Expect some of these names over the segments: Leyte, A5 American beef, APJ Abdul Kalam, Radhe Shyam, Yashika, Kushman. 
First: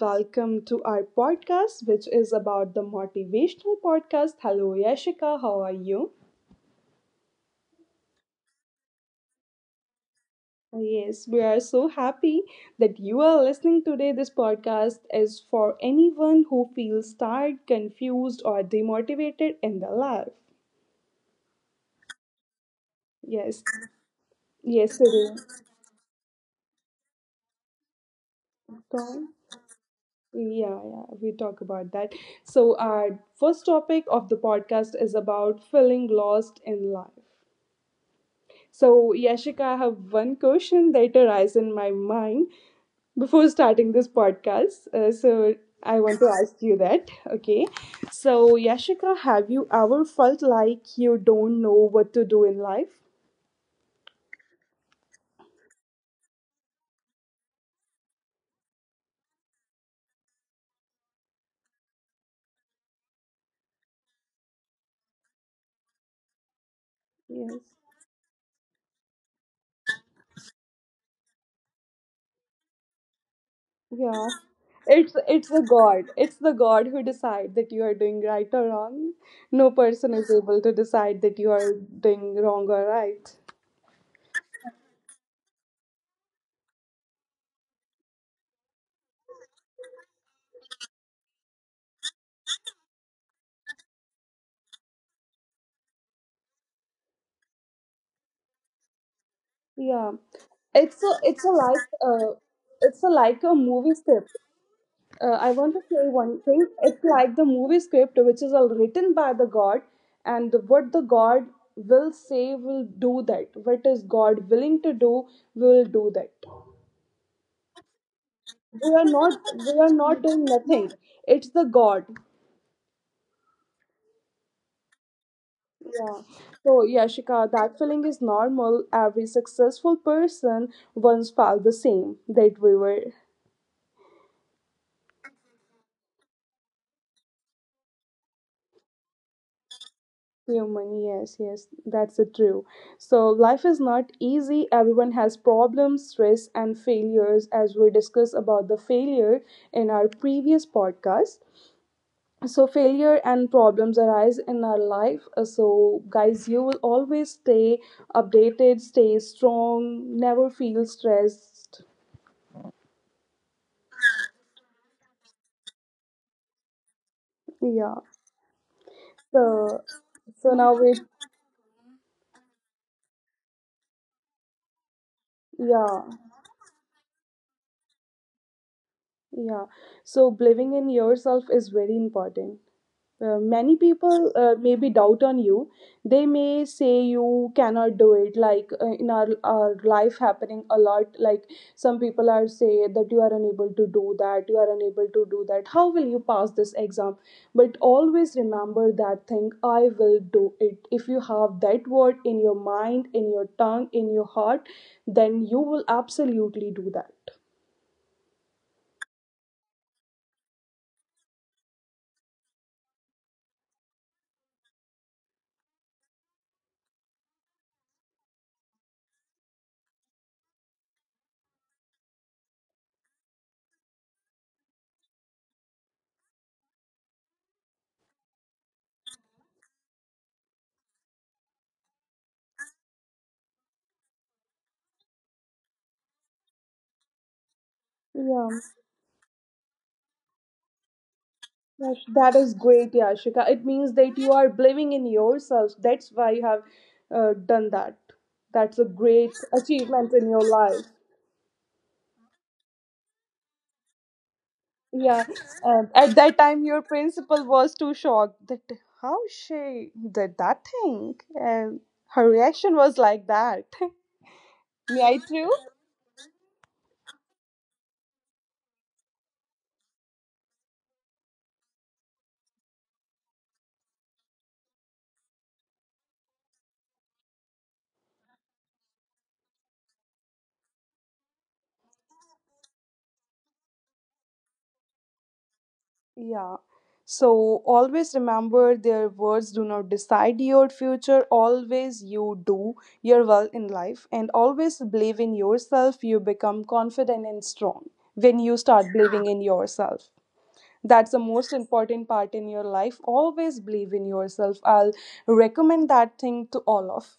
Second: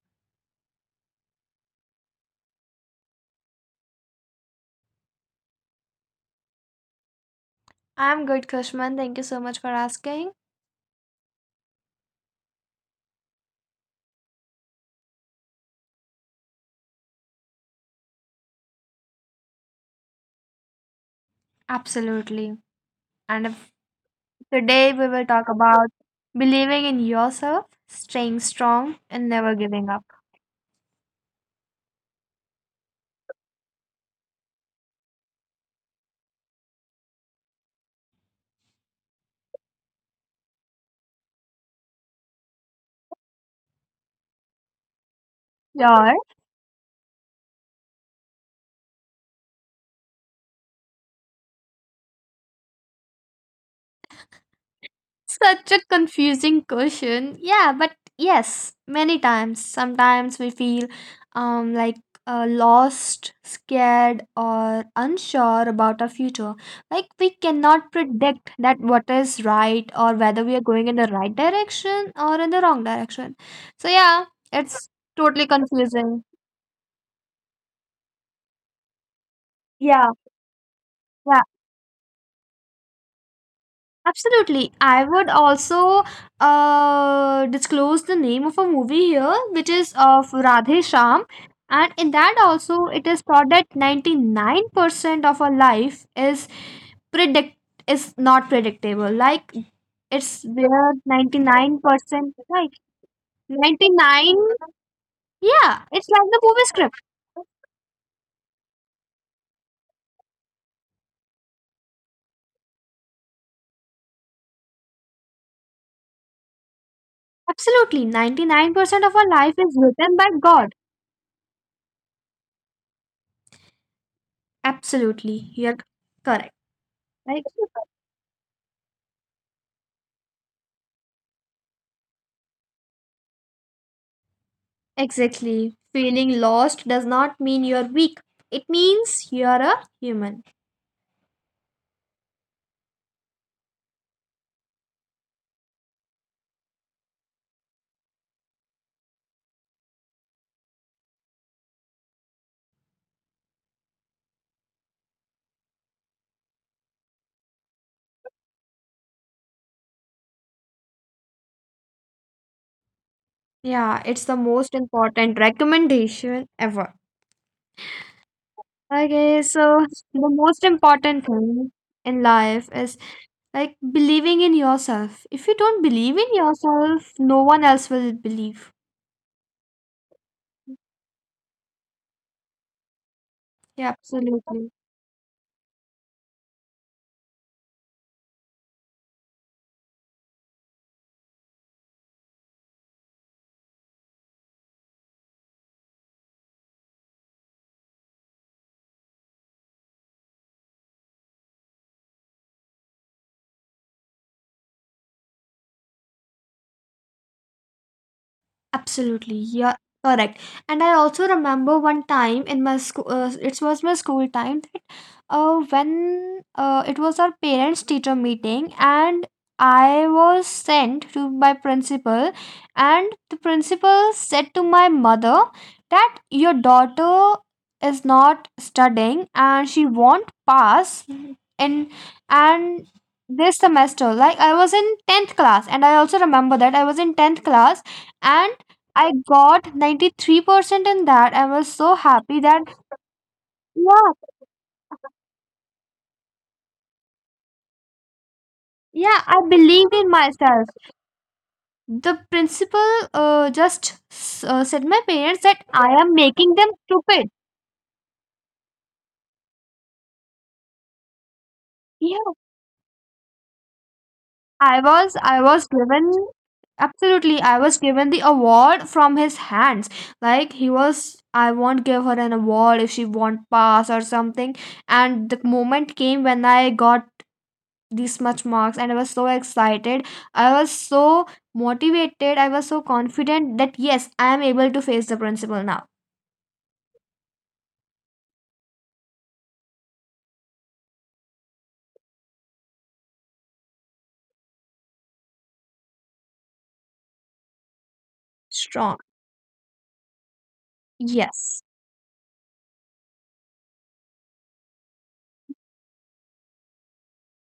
Welcome to our podcast, which is about the motivational podcast. Hello, Yashika. How are you? I'm good, Kushman. Thank you so much for asking. Yes, we are so happy that you are listening today. This podcast is for anyone who feels tired, confused, or demotivated in their life. Absolutely. And if- Yes, Today we will talk yesterday. about believing in yourself, staying strong, and never So, giving up. yeah, yeah, we talk about that. So, our first topic of the podcast is about feeling lost in life. So, Yashika, I have one question that arises in my mind before starting this podcast. Yeah. I want to ask you that. Okay. So, Yashika, have you ever felt like you don't know what to do in life? Such a confusing question. Yeah, but yes, many times. Sometimes we feel um like lost, scared, or unsure about our future. Like we Yes. cannot predict that what is right or whether we are going in the right direction or in the wrong direction. So yeah, Yeah. it's It's totally it's the confusing. God. It's the God who decides that you are doing right or wrong. No Yeah, person is able to yeah. decide that you are doing wrong or right. Absolutely. I would also disclose the name of a movie here, which is of Radhe Shyam. And in that also, it is taught that 99% of our life is predict is not predictable. Like Yeah. it's where It's a it's a like 99%, uh, like it's a, like a movie 99, script. I yeah, want to it's like say the movie one thing. script. It's like the movie script, which is all written by the God, and what the God will say will do that. What is God willing to do will do that. Absolutely. 99% of We our are life not is we written are by not doing God. nothing. It's the God. Absolutely. You're Yeah. correct. So Right? Yashika, that feeling is normal. Every successful person once felt the same that we were Exactly. Feeling lost does not mean you're weak. It means you're a human. Human, yes, yes, that's the true. So life is not easy. Everyone has problems, stress, and failures, as we discussed about the failure in our previous podcast. So failure and problems arise in our life. So guys, you will always stay updated, stay strong, never feel stressed. Yeah, it's the most important recommendation ever. Yeah. Okay, so So the most so now we important thing in life is like believing in yourself. If you don't believe yeah, in yourself, no one else will believe. yeah. So believing in yourself is very important. Yeah, Many people absolutely. Maybe doubt on you, they may say you cannot do it like in our life, happening a lot, like some people are say that you are unable to do that, you are unable to do that, how will you pass this exam? But always remember that thing, I will do it. If you have that word in your mind, in your tongue, in your heart, then you will absolutely do that. Absolutely, yeah, correct. And I also remember one time in my school, it was my school time that when it was our parents teacher meeting, and I was sent to my principal, and the principal said to my mother that your daughter is not studying and she won't pass in and this semester. Like I was in 10th class, and I also remember that I was in 10th class, and Yeah. I got 93% in that. I was so That, happy that that, is great, Yashika. It yeah, means that you are believing in yourself. That's why you have done that. That's a yeah, I great believed in achievement in myself. your life. The principal just said my parents Yeah. that I am And at making that them time, your stupid. principal was too shocked that how she did that thing. And Yeah, her reaction was like that. I Yeah, was true. given absolutely, I was given the award from his hands. Like he was, I won't give her an award if she won't pass or something. And the moment came when I got this much marks, and I was so excited, I was so motivated, I was so confident that yes, I am able to face the principal now Yeah. So always remember, their words do not decide your future. Always you do your well in life and always believe in yourself. You become confident and strong when you strong. start believing in yourself. That's the Yes. most important part in your life. Always believe in yourself. I'll recommend that thing to all of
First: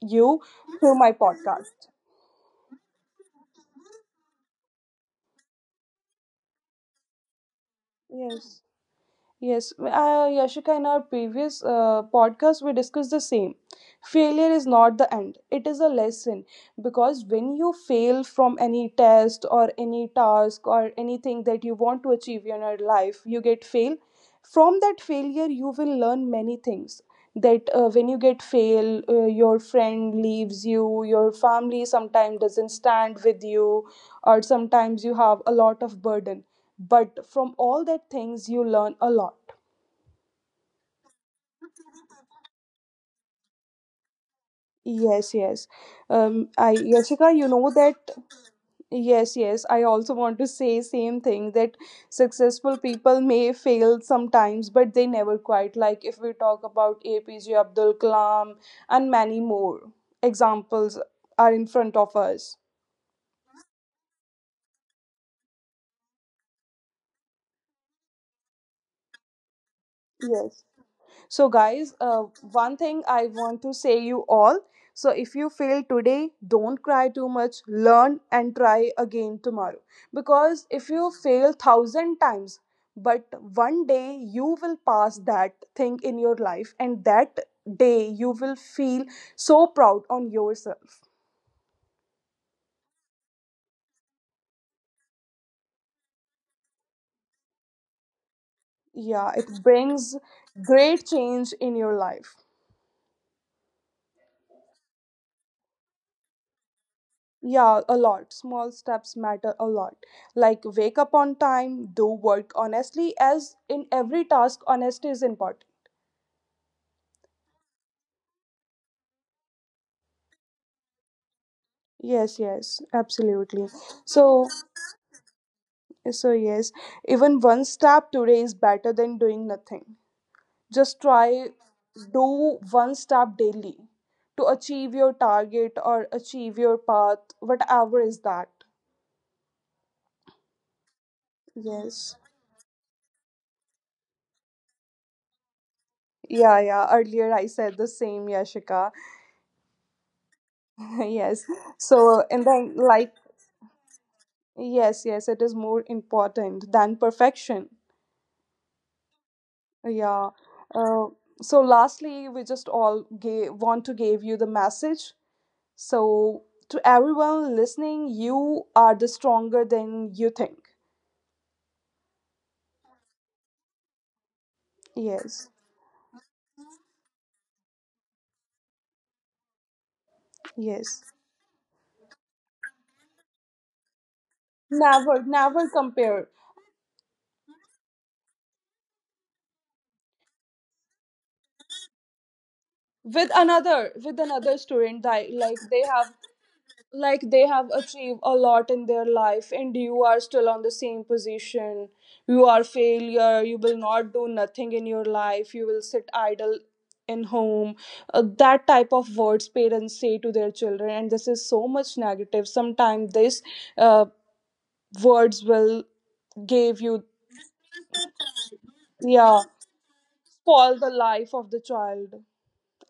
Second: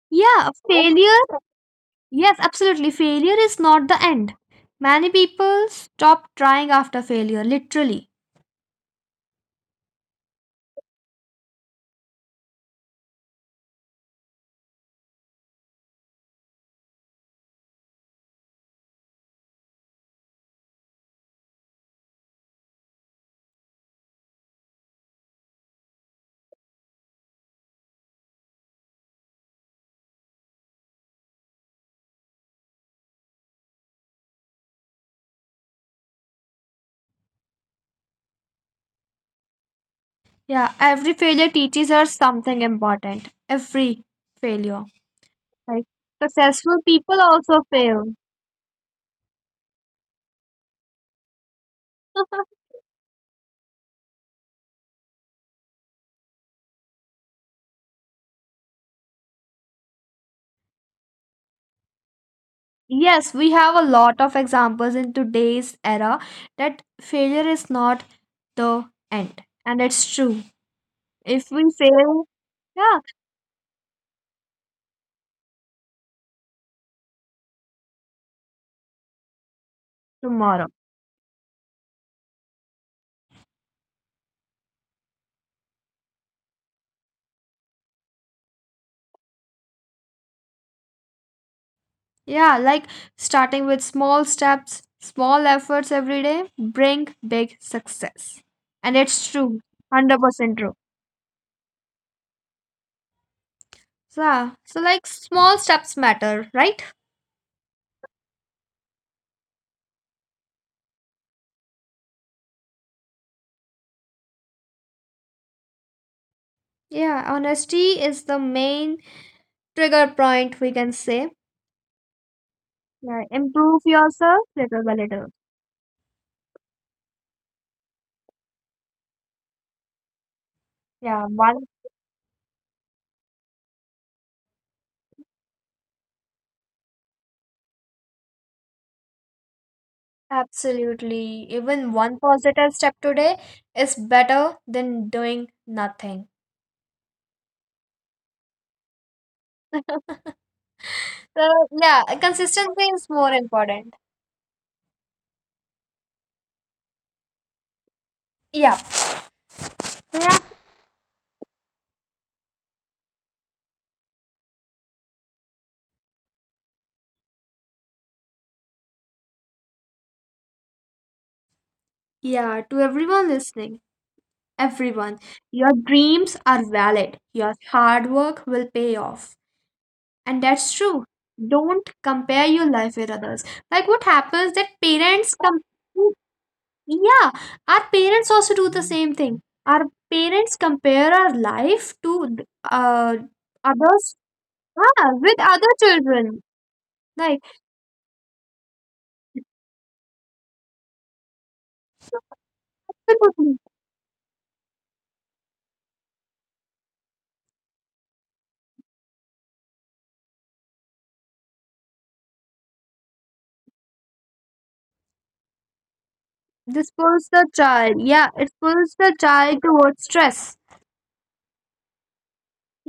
you Yeah, through my failure. podcast. Yes, absolutely, failure is not the end. Many people stop trying after failure, literally. Yes. Yes, Yashika, in our previous podcast, we discussed the same. Failure is not the end, it is a lesson, because when you fail from any test or any task or anything that you want to achieve in your life, you get fail. From that failure, you will learn many things. That when you get fail, your friend leaves you, your family sometimes doesn't stand with you, or sometimes you have a lot of burden, but from all that things you learn a lot. Yeah, every failure teaches us something important. Every failure Yes, yes. like um Successful i people Yashika, you also know fail. that, yes, yes, I also want to say same thing that successful people may fail sometimes, but they never quite. Like if we talk about APJ Abdul Kalam and many more examples are in front of us. Yes, we have a lot of examples in today's era that failure is not the end. And it's true. Yes. So, If we guys, fail, one yeah, thing I want to say you all. So, if you fail today, don't cry too much. Learn and try again tomorrow. Because tomorrow. if you fail thousand times, but one day you will pass that thing in your life, and that day you will feel so proud on yourself. Yeah, like starting with small steps, small efforts every day bring big success. And it's Yeah, true. it brings 100% true. great change in your life. So, yeah, so like small steps matter, right? Yeah, a lot. Small steps matter a lot. Like wake up on time, do work honestly, as in every task, honesty is important. Yeah, honesty is the main trigger point we can say. Yes, yes, Yeah, absolutely. improve yourself So, little by little. so yes, even one step today is better than doing nothing. Just Yeah, try, do one step daily to achieve your target or achieve your path, whatever is that. absolutely. Even Yes. one positive step today is better than doing nothing. Yeah, yeah. Earlier I said the same, Yashika. Yes. So, yeah, So, and consistency then is like, more important. yes, yes, it is more important than perfection. Yeah. Yeah. Yeah. Uh, so lastly, we just all gave, want to give you the message. So to everyone listening, you are the stronger than you think. Yeah, to everyone listening, everyone, Yes, your dreams are valid. Your hard work will pay off. And that's yes. true. Don't compare your life with others. Like what happens that Never, parents never compare, compare yeah, our parents also do the same thing. Our parents compare our life to th- with another, others with another student, ah that with like other they have, children. like Like, they have achieved a lot in their life and you are still on the same position, you are "Hey, failure, Putni," you will not do nothing in your life, you will sit idle in home. That type of words parents say to their children and this is so much negative. Sometimes this uh, words will give this you, pulls the child. Yeah, it pulls the yeah, child towards stress. spoil the life of the child.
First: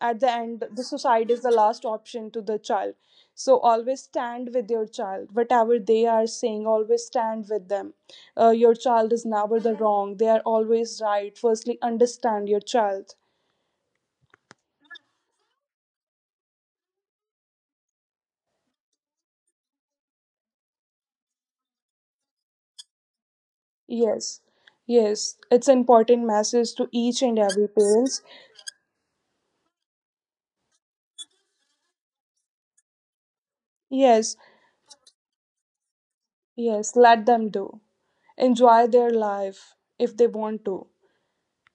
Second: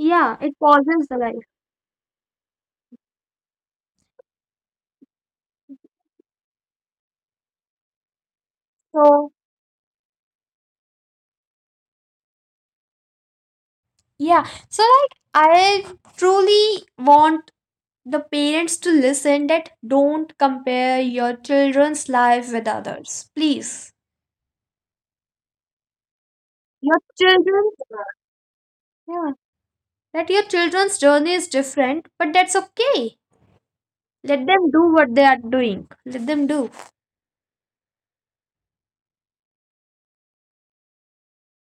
At the it end the pauses the suicide is life. the last option to the child. So always stand with your child, whatever they are saying, always stand with them. Your child is So, never the wrong, they are always right, firstly understand your child. yeah, so like, I truly want the parents to listen that don't compare your children's life with others. Please. Yes, yes, it's important message to Your each and every children's. parents. Yeah. That your children's journey is different, but that's okay. Yes, Let them do what they are doing. Let them do. yes, let them do, enjoy their life if they want to.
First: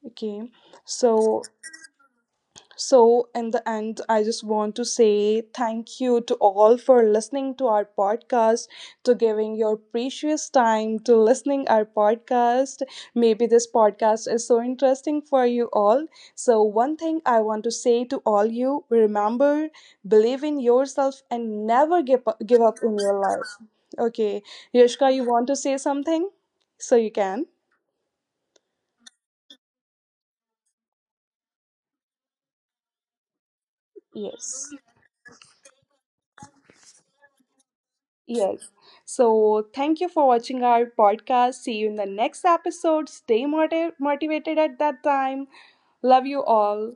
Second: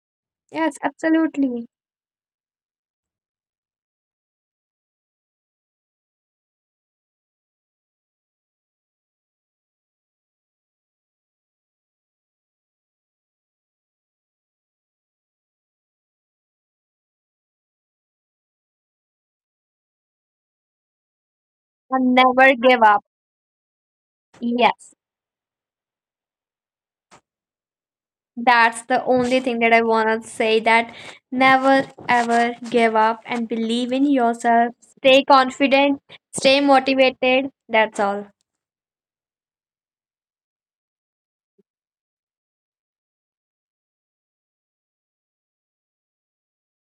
Okay, Yes, so, absolutely. so, in the end, I just want to say thank you to all for listening to our podcast, to giving your precious time to listening our podcast. Maybe this podcast is so interesting for you all. So, one thing I want to say to all you: remember, believe in yourself and never And give up, never give up give in up. your life. Okay, Yes. Yashka, you want to say something? So you can. That's the only thing that I want to say, that never ever give up and believe in Yes. yourself. Stay confident, stay motivated. That's all. Yes. So, thank you for watching our podcast. See you in the next episode. Stay motivated at that time. Love you all.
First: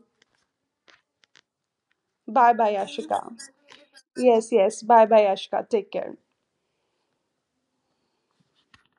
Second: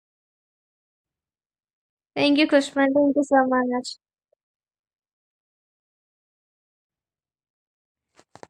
Thank you, Bye bye, Kushman. Thank Ashika. you so much. Yes, yes. Bye bye, Ashika. Take care.